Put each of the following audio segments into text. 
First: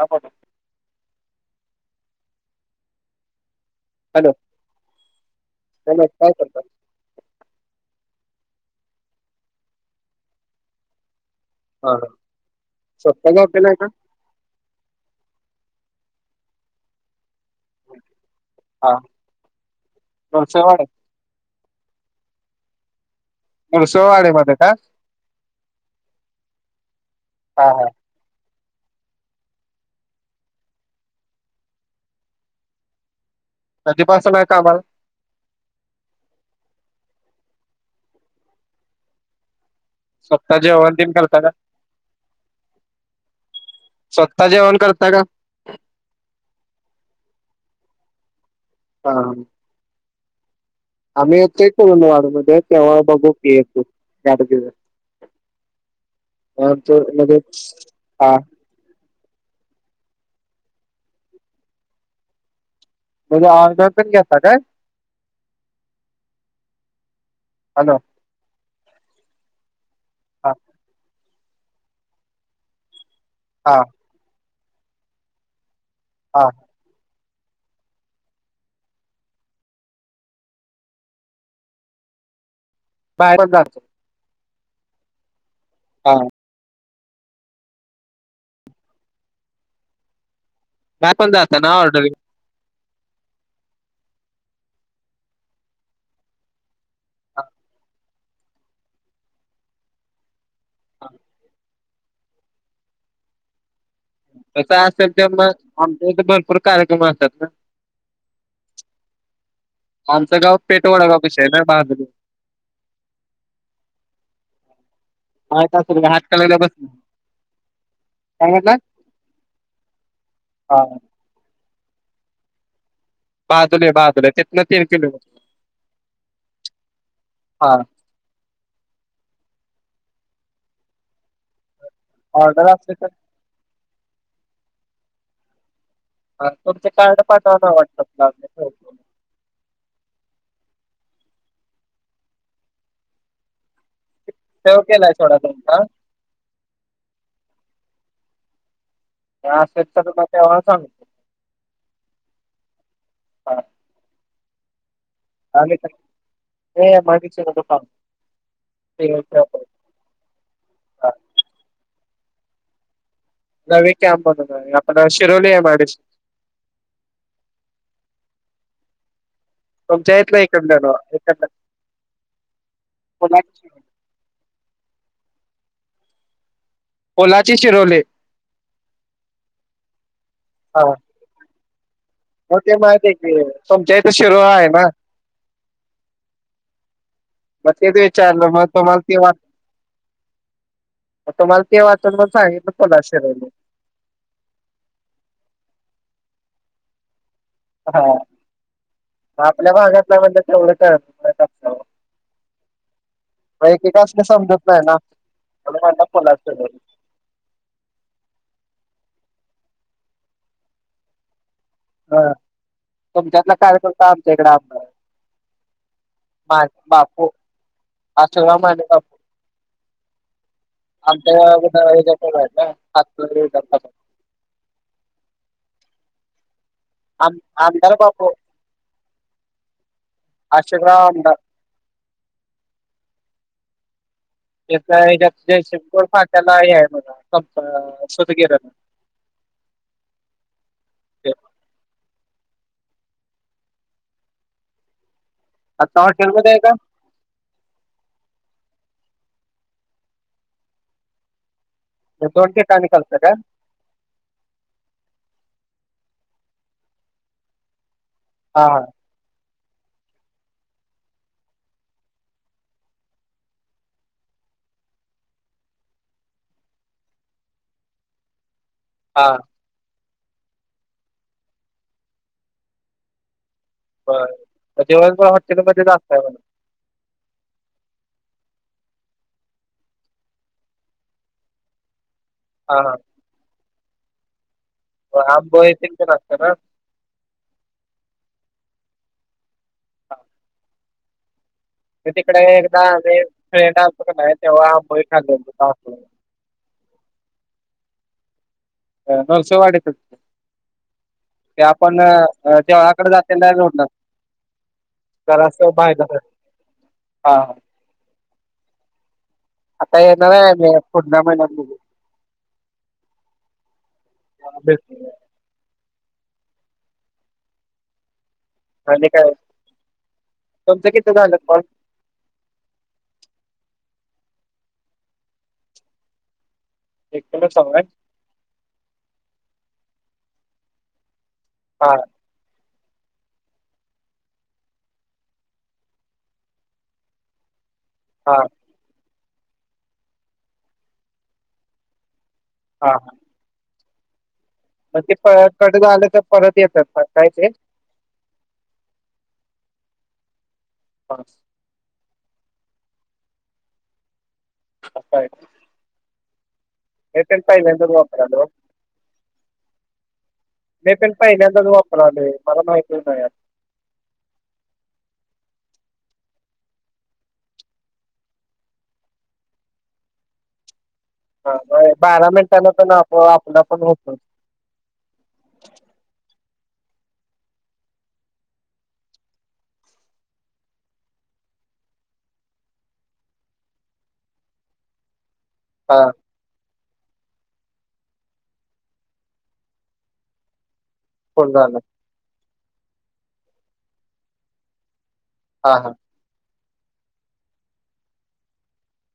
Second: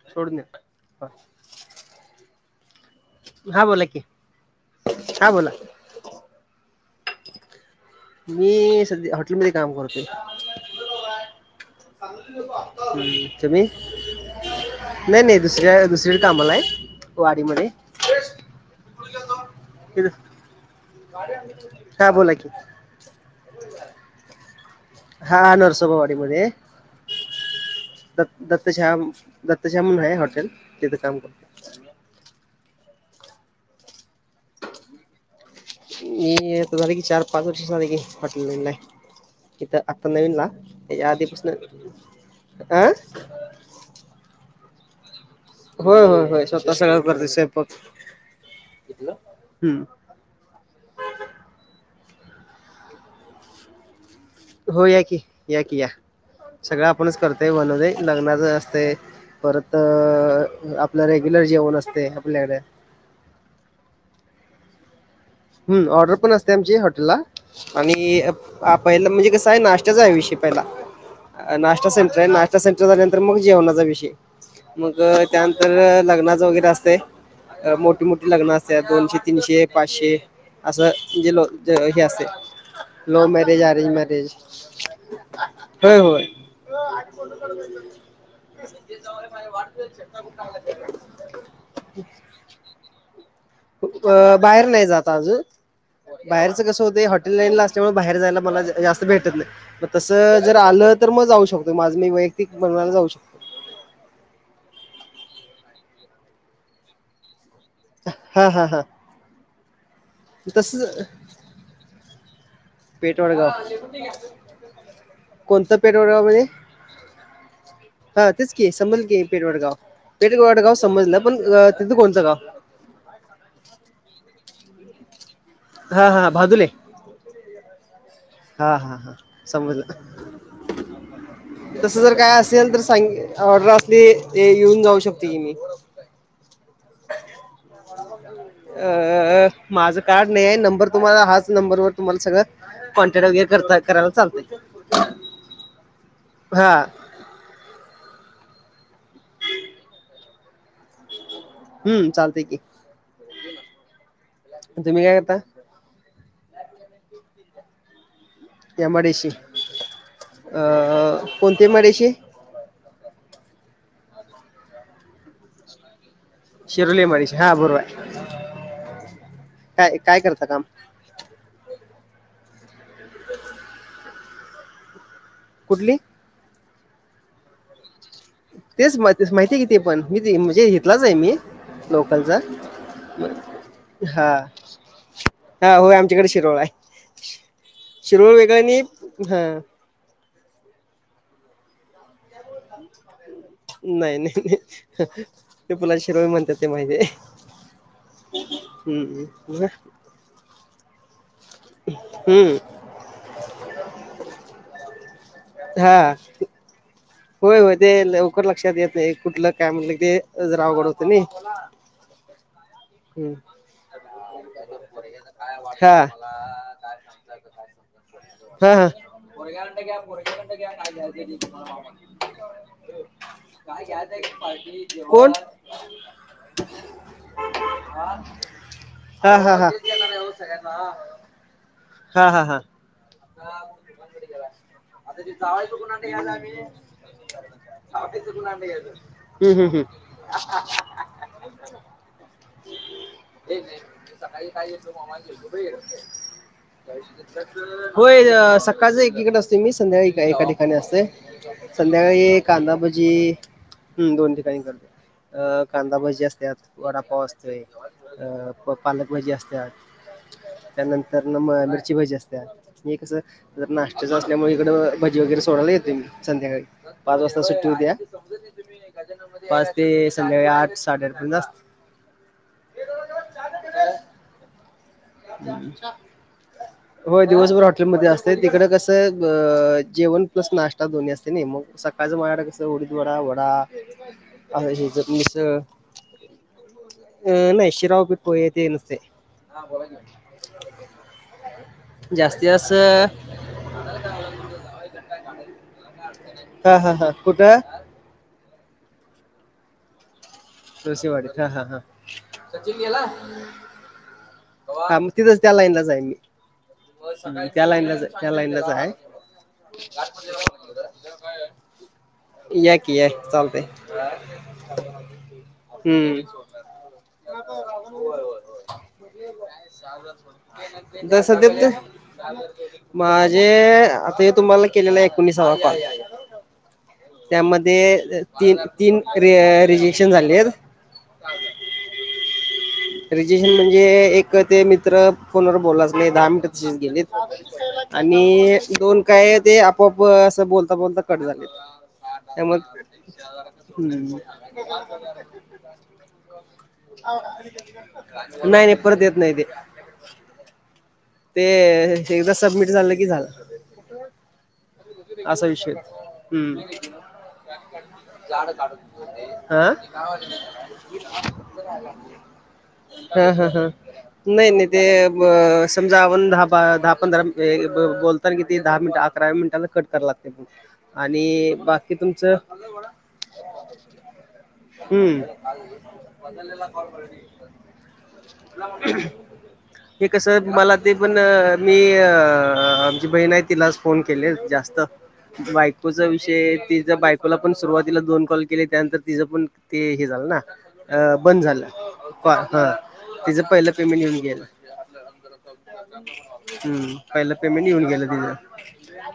Hello सोडून द्या.. हा.. बोला कि. हॅलो, हॅलो काय करता.... मी सध्या हॉटेलमध्ये काम करतोय. हा हम्म.. स्वतः जॉब तुम्ही? केलाय का नाई नाई दुसरी दुसरि कडं कामाला आहे. हा नरसवाडे [unintelligible] हा बोला की म सोवाडी मध्ये का हा नरसोबावाडी मध्ये. हा हा. दत् दत्तशाहा दत्तशाह म्हणून आहे, हॉटेल तिथं काम कर बाकी काय चालु आहे कामाला. मी आता झाले की, चार पाच वर्ष झाले की हॉटेल लाईनला हाय. इथं आता नवीन ला, स्वतः जेवण तेच्या तेन करता आधीपासन का अं. स्वतः जेवण करता का. होय होय होय, स्वतः सगळं करतोस स्वयंपाक हा हा हम आम्ही येतोय कुरूंदवाड मध्ये, तेव्हा बघू की येतो. गाडी घेऊन हो या की, या की या सगळं आमचं आपणच म्हणजे करतोय. बनवतोय हा लग्नाचं अस ते परत, आपलं रेग्युलर जेवण असते आपल्याकडे. तुम्ही ऑर्डर पण घेता काय. हम्म ऑर्डर पण असते आमची हॉटेलला. हॅलो आणि, हा पहिला म्हणजे कसं हाय, नाश्त्याचा आहे विषय हा पहिला. नाश्ता सेंटर आहे नाश सेंटर झाल्यानंतर मग हा जेवणाचा विषय, मग त्यानंतर लग्नाचा हा वगैरे असते. मोठी मोठी लग्न असते दोनशे तीनशे पाचशे असं जे ल हे असते, लव्ह बाहेर पण मॅरेज जातो अरेंज मॅरेज. होय हा होय. [unintelligible] हां पण जात‌ ना ऑर्डरी. बाहेर नाही जात अजून, बाहेरचं कसं होतंय हॉटेल हा लाईन ला असल्यामुळं. बाहेर जायला मला जास्त भेटत नाही, तसं जर आलं हा तर मग जाऊ शकतो. माझं मी व्ययक्तिक [unintelligible] जाऊ शकतो. तसं असेल ते मग आमच्या इथे, भरपूर कार्यक्रम असत्यात ना. हां हां हां आमचं गाव तसंच पेटवडगाव पशी आहे ना बांदणी. पेठवडगाव कोणत माहित असेल हात पेठवडगाव कलरला बस [unintelligible] हा काय तेच की म्हटलं समजल की, पेटवाडगाव पेठवाडगाव हा समजलं. पण तिथं कोणचं गाव. बाहादुले बाहादुले तितंन, तीन किलो मीटर. हा हा भादुले. हा. हा हा हा, समजलं तसं जर काय ऑर्डर असेल तर असले सांग ऑर्डर असली ते येऊन जाऊ शकतोय की मी. हा तुमचं कार्ड पाठवा ना व्हॉट्सअपला. [unintelligible] अ माझं कार्ड नयी, नंबर तुम्हांला हाच नंबरवर तुम्हाला सगळं. कॉन्टॅक्ट वगैरे, कर करायला चालतंय. सेवा केलाय सोडा तुमचा. हा. कवा असेल तेव्हा सांग हम्म चालतेय की, हा तुम्ही काय करताय. [unintelligible] एम आय डी सी शी सांगतो अं... कोणती एम आय डी सी शी. [unintelligible] आपलं Shiroli M I D C. Shiroli M I D C D हा, बरोबर हा. य तुमच्या इथल [unintelligible] कुठली? ओलाचे शिरोवले तेच माहिती आहे की ते पण मी म्हणजे हा इथलाच आहे मी लोकलचा. मग ते माहित आहे की, तुमच्या इथं शिरोळ आहे ना? हां होय आमच्याकडे शिरोळ आहे. मग तेच शिरोळ विचारलो वेगळं मग आणि तुम्हाला ते वाट हा मग तुम्हाला ते वाचन पण सांगीत नाही नाही नाही ते पुुलाला शिरोळ म्हणतात ते माहिती आहे. हा हम्म. पुलाला म्हणतात तेवढं [unintelligible] हम्म. मग एकेकासनी समजत नाही ना म्हणून म्हणलं हा पुलावर च घर. होय होय ते लवकर लक्षात येत नाही कुठलं काय म्हणलं ते जरा अवघड होतंय नाही. हां हम्म. तुमच्यातला कार्यकर्ता आमच्या इकड आलता. हा हां बापू अशोकराव माने बापू. पोरग्या कढणं घ्या, पोरग्या कढणं घ्या, काय घ्यायच आमच्या ते तुम्हाला, ह्याच्याकडे आहेत ना हातकणंगले काय विधानसभा. घ्यायचं कोण? [unintelligible] हां हां हां. अशोकराव आमदार. हां हां हां. तिथ हेच्यात जयसिंगपूर फाट्याला हे आहे बघा सूतगिरण. हम्म हम्म हम्म. ते हे नाही नाही सकाळी काय घेतलो मोबाईल घेतो आता हॉटेल मध्ये आहे काय? होय सकाळच एकीकडे असतोय मी, संध्याकाळी एका ठिकाणी असतोय. हे संध्याकाळी दोन ठिकाणी करता कांदाभजी का? हम्म दोन ठिकाणी करतोय अ कांदाभजी असत्यात, वडापाव असत तोय अ हा प हा पालकभजी असत्यात. त्यानंतरन मग मिरचीभजी असत्यात. मी हे कसं जरा नाश्त्याचं असल्यामुळे इकडं भजी वगैरे सोडायला येतोय मी संध्याकाळी. पाच वाजता सुट्टी होत्या हा पाच ते संध्याकाळी आठ-साडेआठ पर्यंत असतोय. [unintelligible] चहा दे की रे. मग दिवसभर हॉटेलमधेच असताय म्हण. होय दिवसभर हॉटेलमध्ये असतोय, तिकडं कसं अ जेवण प्लस नाष्टा दोन्ही असतंय नाही मग सकाळचं माझ्याकडं कसं हा हा उडीदवडा, वडा हेच [unintelligible] अ नाही शिरा, उपीट, पोहे ते नसतंय. [inaudible] म तिकडे जास्तीत जास्त एकदा आम्ही फ्रेंड आलतो की नाही तेव्हा आंबोळी खाल्लेली [unintelligible] हां हां हां कुठं? नृसिंहवाडीतच की. नृसिंहवाडीत हां. ते आपण देवळाकडे जातेल्या रोडला हां मग तिथंच त्या जरासं लाईनलाच आहे बाहेर मी, हा हम्म हा. त्या लाईनलाच त्या लाईनलाच आहे. आता येणार आहे मी पुढल्या महिण्यात बघू. या की याकी चालतय. [unintelligible] हम्म. [unintelligible] आणि काय तुमचं किती झालं कॉल? माझे आता हे तुम्हाला केलेला एकोणिसावा कॉल. एकट्याला सवय त्यामध्ये तीन-तीन र- रिजेशन झालेत. हां. रेजशन म्हणजे एक ते मित्र फोनवर बोललाच नाही दहा मिनिटं तशीच गेलेत. हा आणि दोन काय ते आपोआप असं बोलता बोलता कट झालेत त्या म हा ‌. हम्म. ते कट झाल परत येत्यात काय ते. नाही नाही परत येत नाही ते. हां. ते एकदा सबमिट झालं की झालं असं आहे. असा विषय तो. हम्म. [unintelligible] पहिल्यांदाच वापरायलो. हा, मी पण पहिल्यांदाच वापरालोय मला माहितच नाही. हं हं हं हं. नाही नाही ते समजा आपण दहा दहा पंधरा बोलतात की ते दहा मिनटं अकरा मिनटाला करा लागतो. ह काय, बारा मिनटांना पण आप आपलं पण होतो. हम्म. हे कस मला ते पण मी आमची बहीण आहे तिलाच फोन केले जास्त. बायक बायकोचा हा विषय तिच्या बायकोला पण सुरुवातीला दोन कॉल केले त्यानंतर तिचं पण ते हे झालं ना. अ बंद झाला हा तिचं पहिलं पेमेंट येऊन गेल. हा. हा हम्म, पहिलं पेमेंट येऊन गेलं तिचं.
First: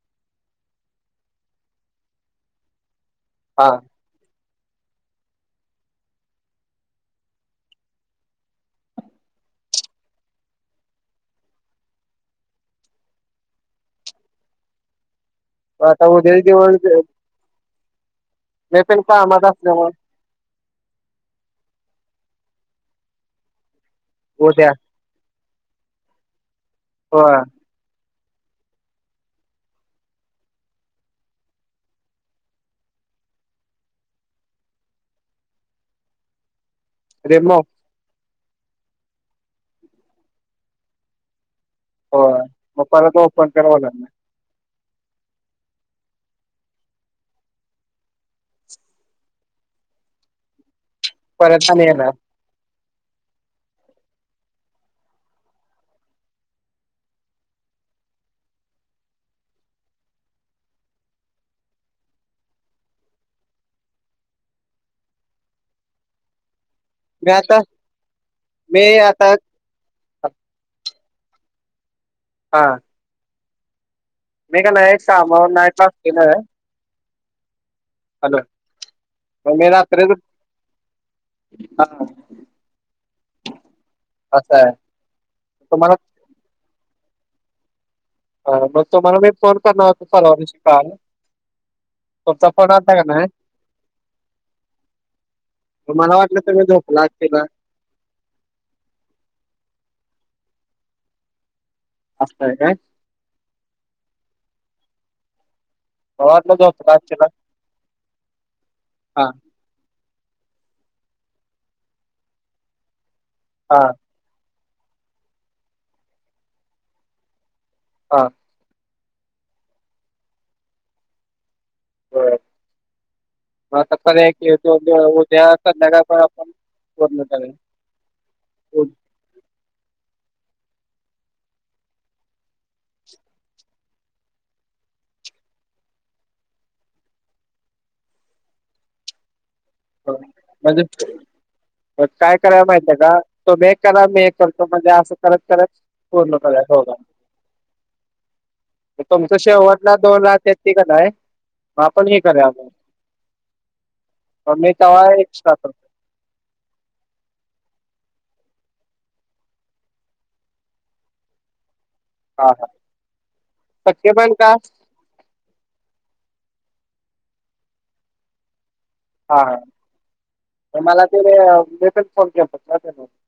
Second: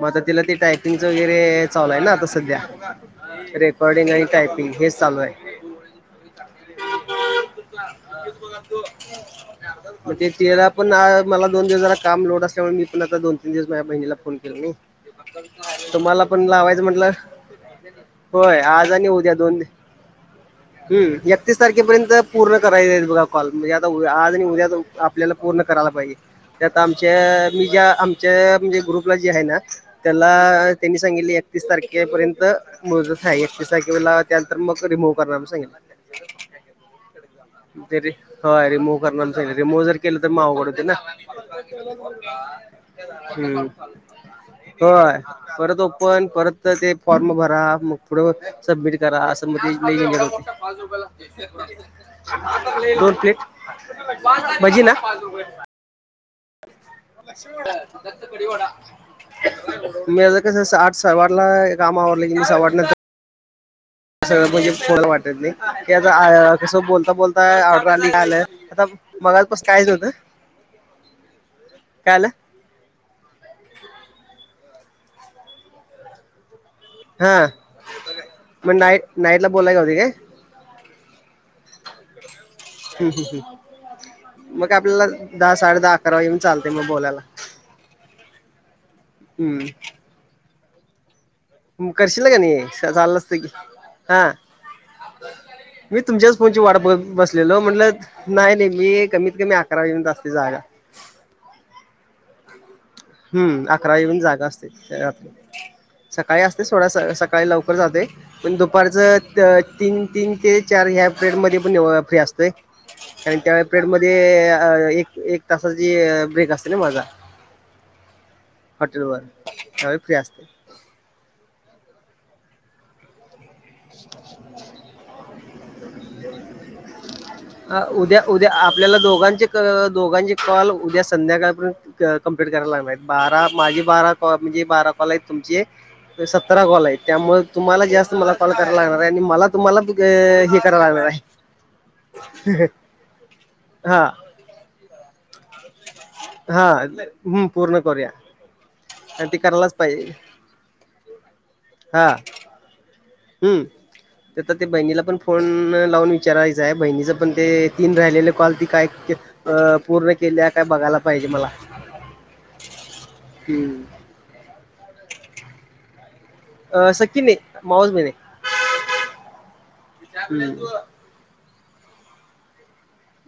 मग आता तिला ते टायपिंगचं वगैरे चालू हाय ना आता सध्या. हा रेकॉर्डिंग आणि टयपिंग हेच चालू आहे. मग ते तिला पण मला दोन दिवसाला काम लोट असल्यामुळे मी पण आता दोन तीन दिवस माझ बहिणीला फोन केला नाही. मग आता तुम्हाला उद्या पण दिवस लावायचं म्हटलं. होय मी आज पण आणि उद्या कामात दोन असल्यामुळे हम् एकतीस तारखेपर्यंत पूर्ण करायच बघा कॉल म्हणजे आताद्या आज आणि उद्या. आपल्याला पूर्ण करायला पाहिजे. त्या आत आमच्या होय मी ज्या आमच्या म्हणजे ग्रुपला जे आहे ना. त्याला त्यांनी सांगितली एकतीस तारखेपर्यंत [unintelligible] रिमूव करणार म्हणून सांगितलं. रेमो. तरी हय रिमूव करणार रिमूव जर केलं तर म अवघड होते ना. होय मग परत ओपन हम्म करावं लागणार होय ‌. परत ओपन परत ते फॉर्म भरा मग पुढं सबमिट करा असं मग ते लय झणझट परत होतय. आणि येणार [unintelligible] दोन प्लेट भजी ना. दत्त कडीवडा. माझं कस आठ सवा आठला काम आवरलं की मी सवा आटनंत् सगळं म्हणजे थोडं वाटत नी की आता आया कसं बोलत् मी बोलता आता ऑडर आली यालं आता मगा् बस कायच होतं कायलं? हां. मी का नाई [unintelligible] केलं. हा म नाईट् नाईट ला मग मी बोलाय रात्रीच [unintelligible] हा. ह् ह् ह असं म आहे काय आपल्याला दहा साडे दहा तुम्हाला अकरा येन् चालते म बोलाला. हा मग तुम्हाला मी फोन करणार हम्म होतो पर्वा दिवशी काल. करशीलं का तुमचा नी फोन आलता का चाललं नाही असतं की, हा. मग मी मला तुमच्याच वाटलं फोनची तुम्ही वाट झोपला बघत असशीला बसलेलो म्हणलंत् नाई नी मी कमीत कमी अकरा वाजेपर्यंत् असतोय जागा. असताय काय. हम्म अकरा वाजेपयंत् जागा असतोय [unintelligible] मला सकाळी वाटलं असते सोडा झोपला स असशीला सकाळी लवकर जातेय पण दुपारचं हा त तीन तीन ते चार ह्या प्रेड मधे पण व फ्री असतेय कारण त्या हा प्रेडमध्ये ते एक एक तासाची ब्रेक असते ना माझा. हां. हॉटेल वर त्यवेळी फ्री असतेय. म आता पर्याय [unintelligible] उद्या उद्या हो, आपल्याला त दोघांचे कॉल उद्या संध्याकाळपर्यंत् कंप्लीट कराय लागणारेत् बारा माझी बारा कॉ म्हणजे बारा कॉलायत तुमचे सतरा कॉलाय त्यामुळं तुम्हाला जास्त मला कॉल करा लागणाराय आणि मला तुम्हाला बी ग हो. हे करा म्हणजे लागणाराय. तुमी एक करा मी एक करतो म्हणजे असं करत करत पूर्ण करुया हा दोघं. हम्म, पूर्ण करूया आणि तुमचं ते करायलाच शेवटला पाहिजे दोन ला ते तिक नाय म आपण हे करूया म हम् त ते बहिणीला तेव्हा पण फोन एक्स्ट्रा करतो लावून चरायचंय बहिणीच पण ते तीन रायलेले कॉल ती काय अ पूर्ण केल्या का बघाला पायजे मला. हा हा, हम्म. सख्खी बहीण का? अ सक्की नी मावस बहीणे. हा. हम्. तर मी त्याल फोन केलता [unintelligible]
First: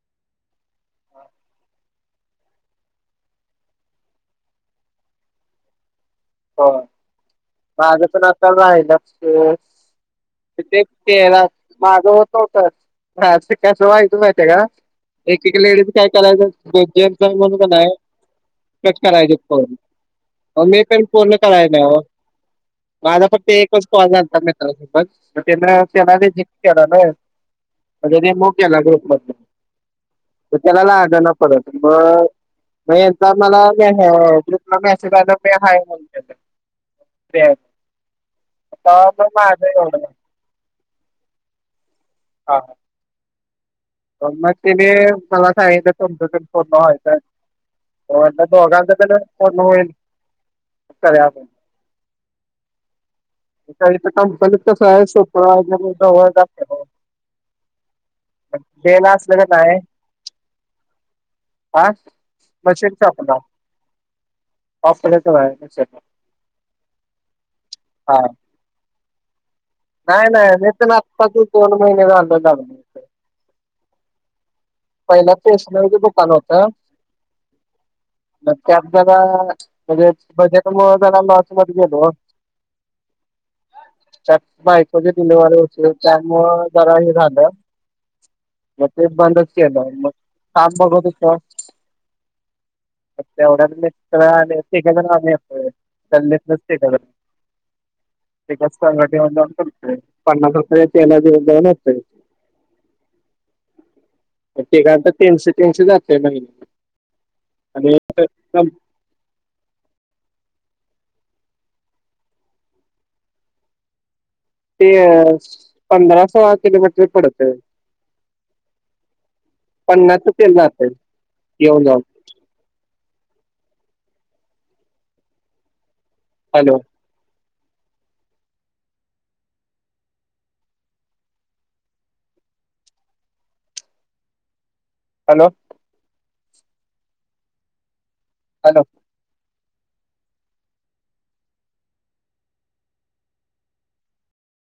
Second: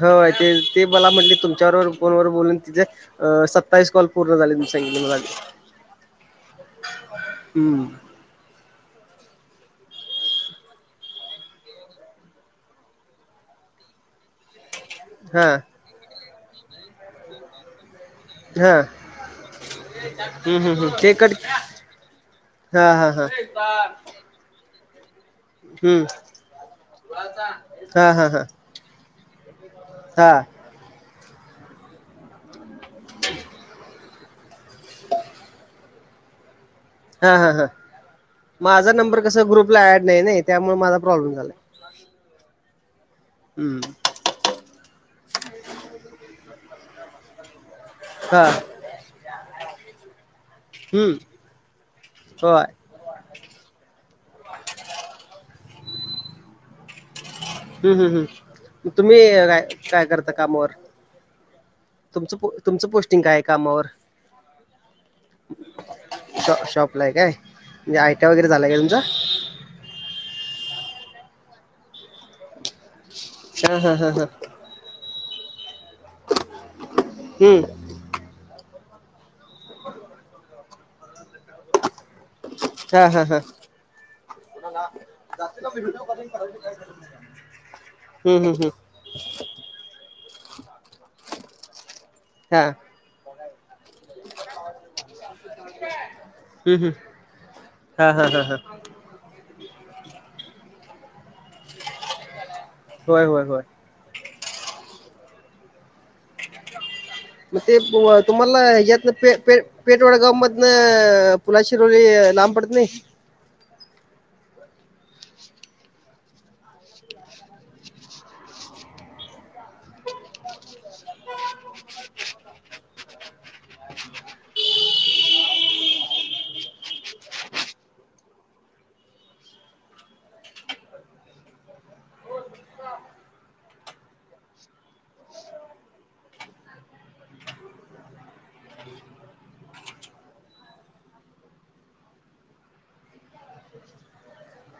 हो ते ते मला म्हणली तुमच्यावरवर फोनवर बोलून तिचं अ सत्तावीस कॉल पूर्ण झाले म्हण सांगीतलं मलाबी. ह. [inaudible] माझं पण आता रायलाच त्यो. ते तेलाच माझं होत नव्हतं हां ते कसं व्हायचं मायती का? एक हा एक लेडीज काय करायचं ग जेंडस म्हणूनण आहे. हा कट करायचे फो हम्म हम्म मी हम्म पण ते कट पूर्ण करायला. हा हा हा माझा फक्त एकच कॉल झालता मित्रांसोबत. त्या हम्म त्याना ते झक केला न म्ह हा ते हा हा लिहुव्ह कलेला ग्रुप ब. हा. [inaudible] तर त्याला लागणा पडत मगचा. ह जला म असवाद प हा. हा हा हा माझा तेव्हा नंबर मग कस माझं ग्रुपला एवढं ऍड झालं. नाही नाही त्यामुळे माझा प्रॉब्लेम झाला. हा. हम्म. प मग तिने मला सांगितलं तुमच्या पूर्ण व्हायचं. हो हा दोघाांच होईल. हम्म करूया म्हणून होय. आणि तर कामचात कसं आहे सोप्रा वगैर. हम्म हम् हम् डेला तुम्ही असलं का नाही काय करता कामावर. हा तुमच तुमचं मशीन पोस्टिंग शॉपला काय कामावर. ऑपरेटर आहे मशीन श शॉप ला आहे काय म्हणजे हा आयट्या वगैरे झालाय का तुमच. नाही नाही तर नात्ताच दोन महिने जा. हा हा हा हा. पहिल्या स्टेशनरीच दुकान होत. हम. नक्की आप जला म्हणजे बजेट मुळं जरा लॉस म गेलो. हा हा हा. बायक जी होते त्यामुळ जरा हे झालं. हम् हम् हम. मग ते केलं काम बघ होत का. हा तेवढ्या म. स हम्म नसते हम्म ते. हा हा हा हा सग ठवन कर पन्नास प्र तेला दिवन जा अस. होय हो हो. ते काता तीनशे तीनशे जातय महिन्या. मग ते तुम्हाला यातन. पेठवडा गाव मधन पुला शिरोवली लांब पडत नाही. ते अ पंधरा सोळा किलोमीटर पडत. पन्नाच तेनाच येऊन जाऊन. हॅलो. हॅलो. हॅलो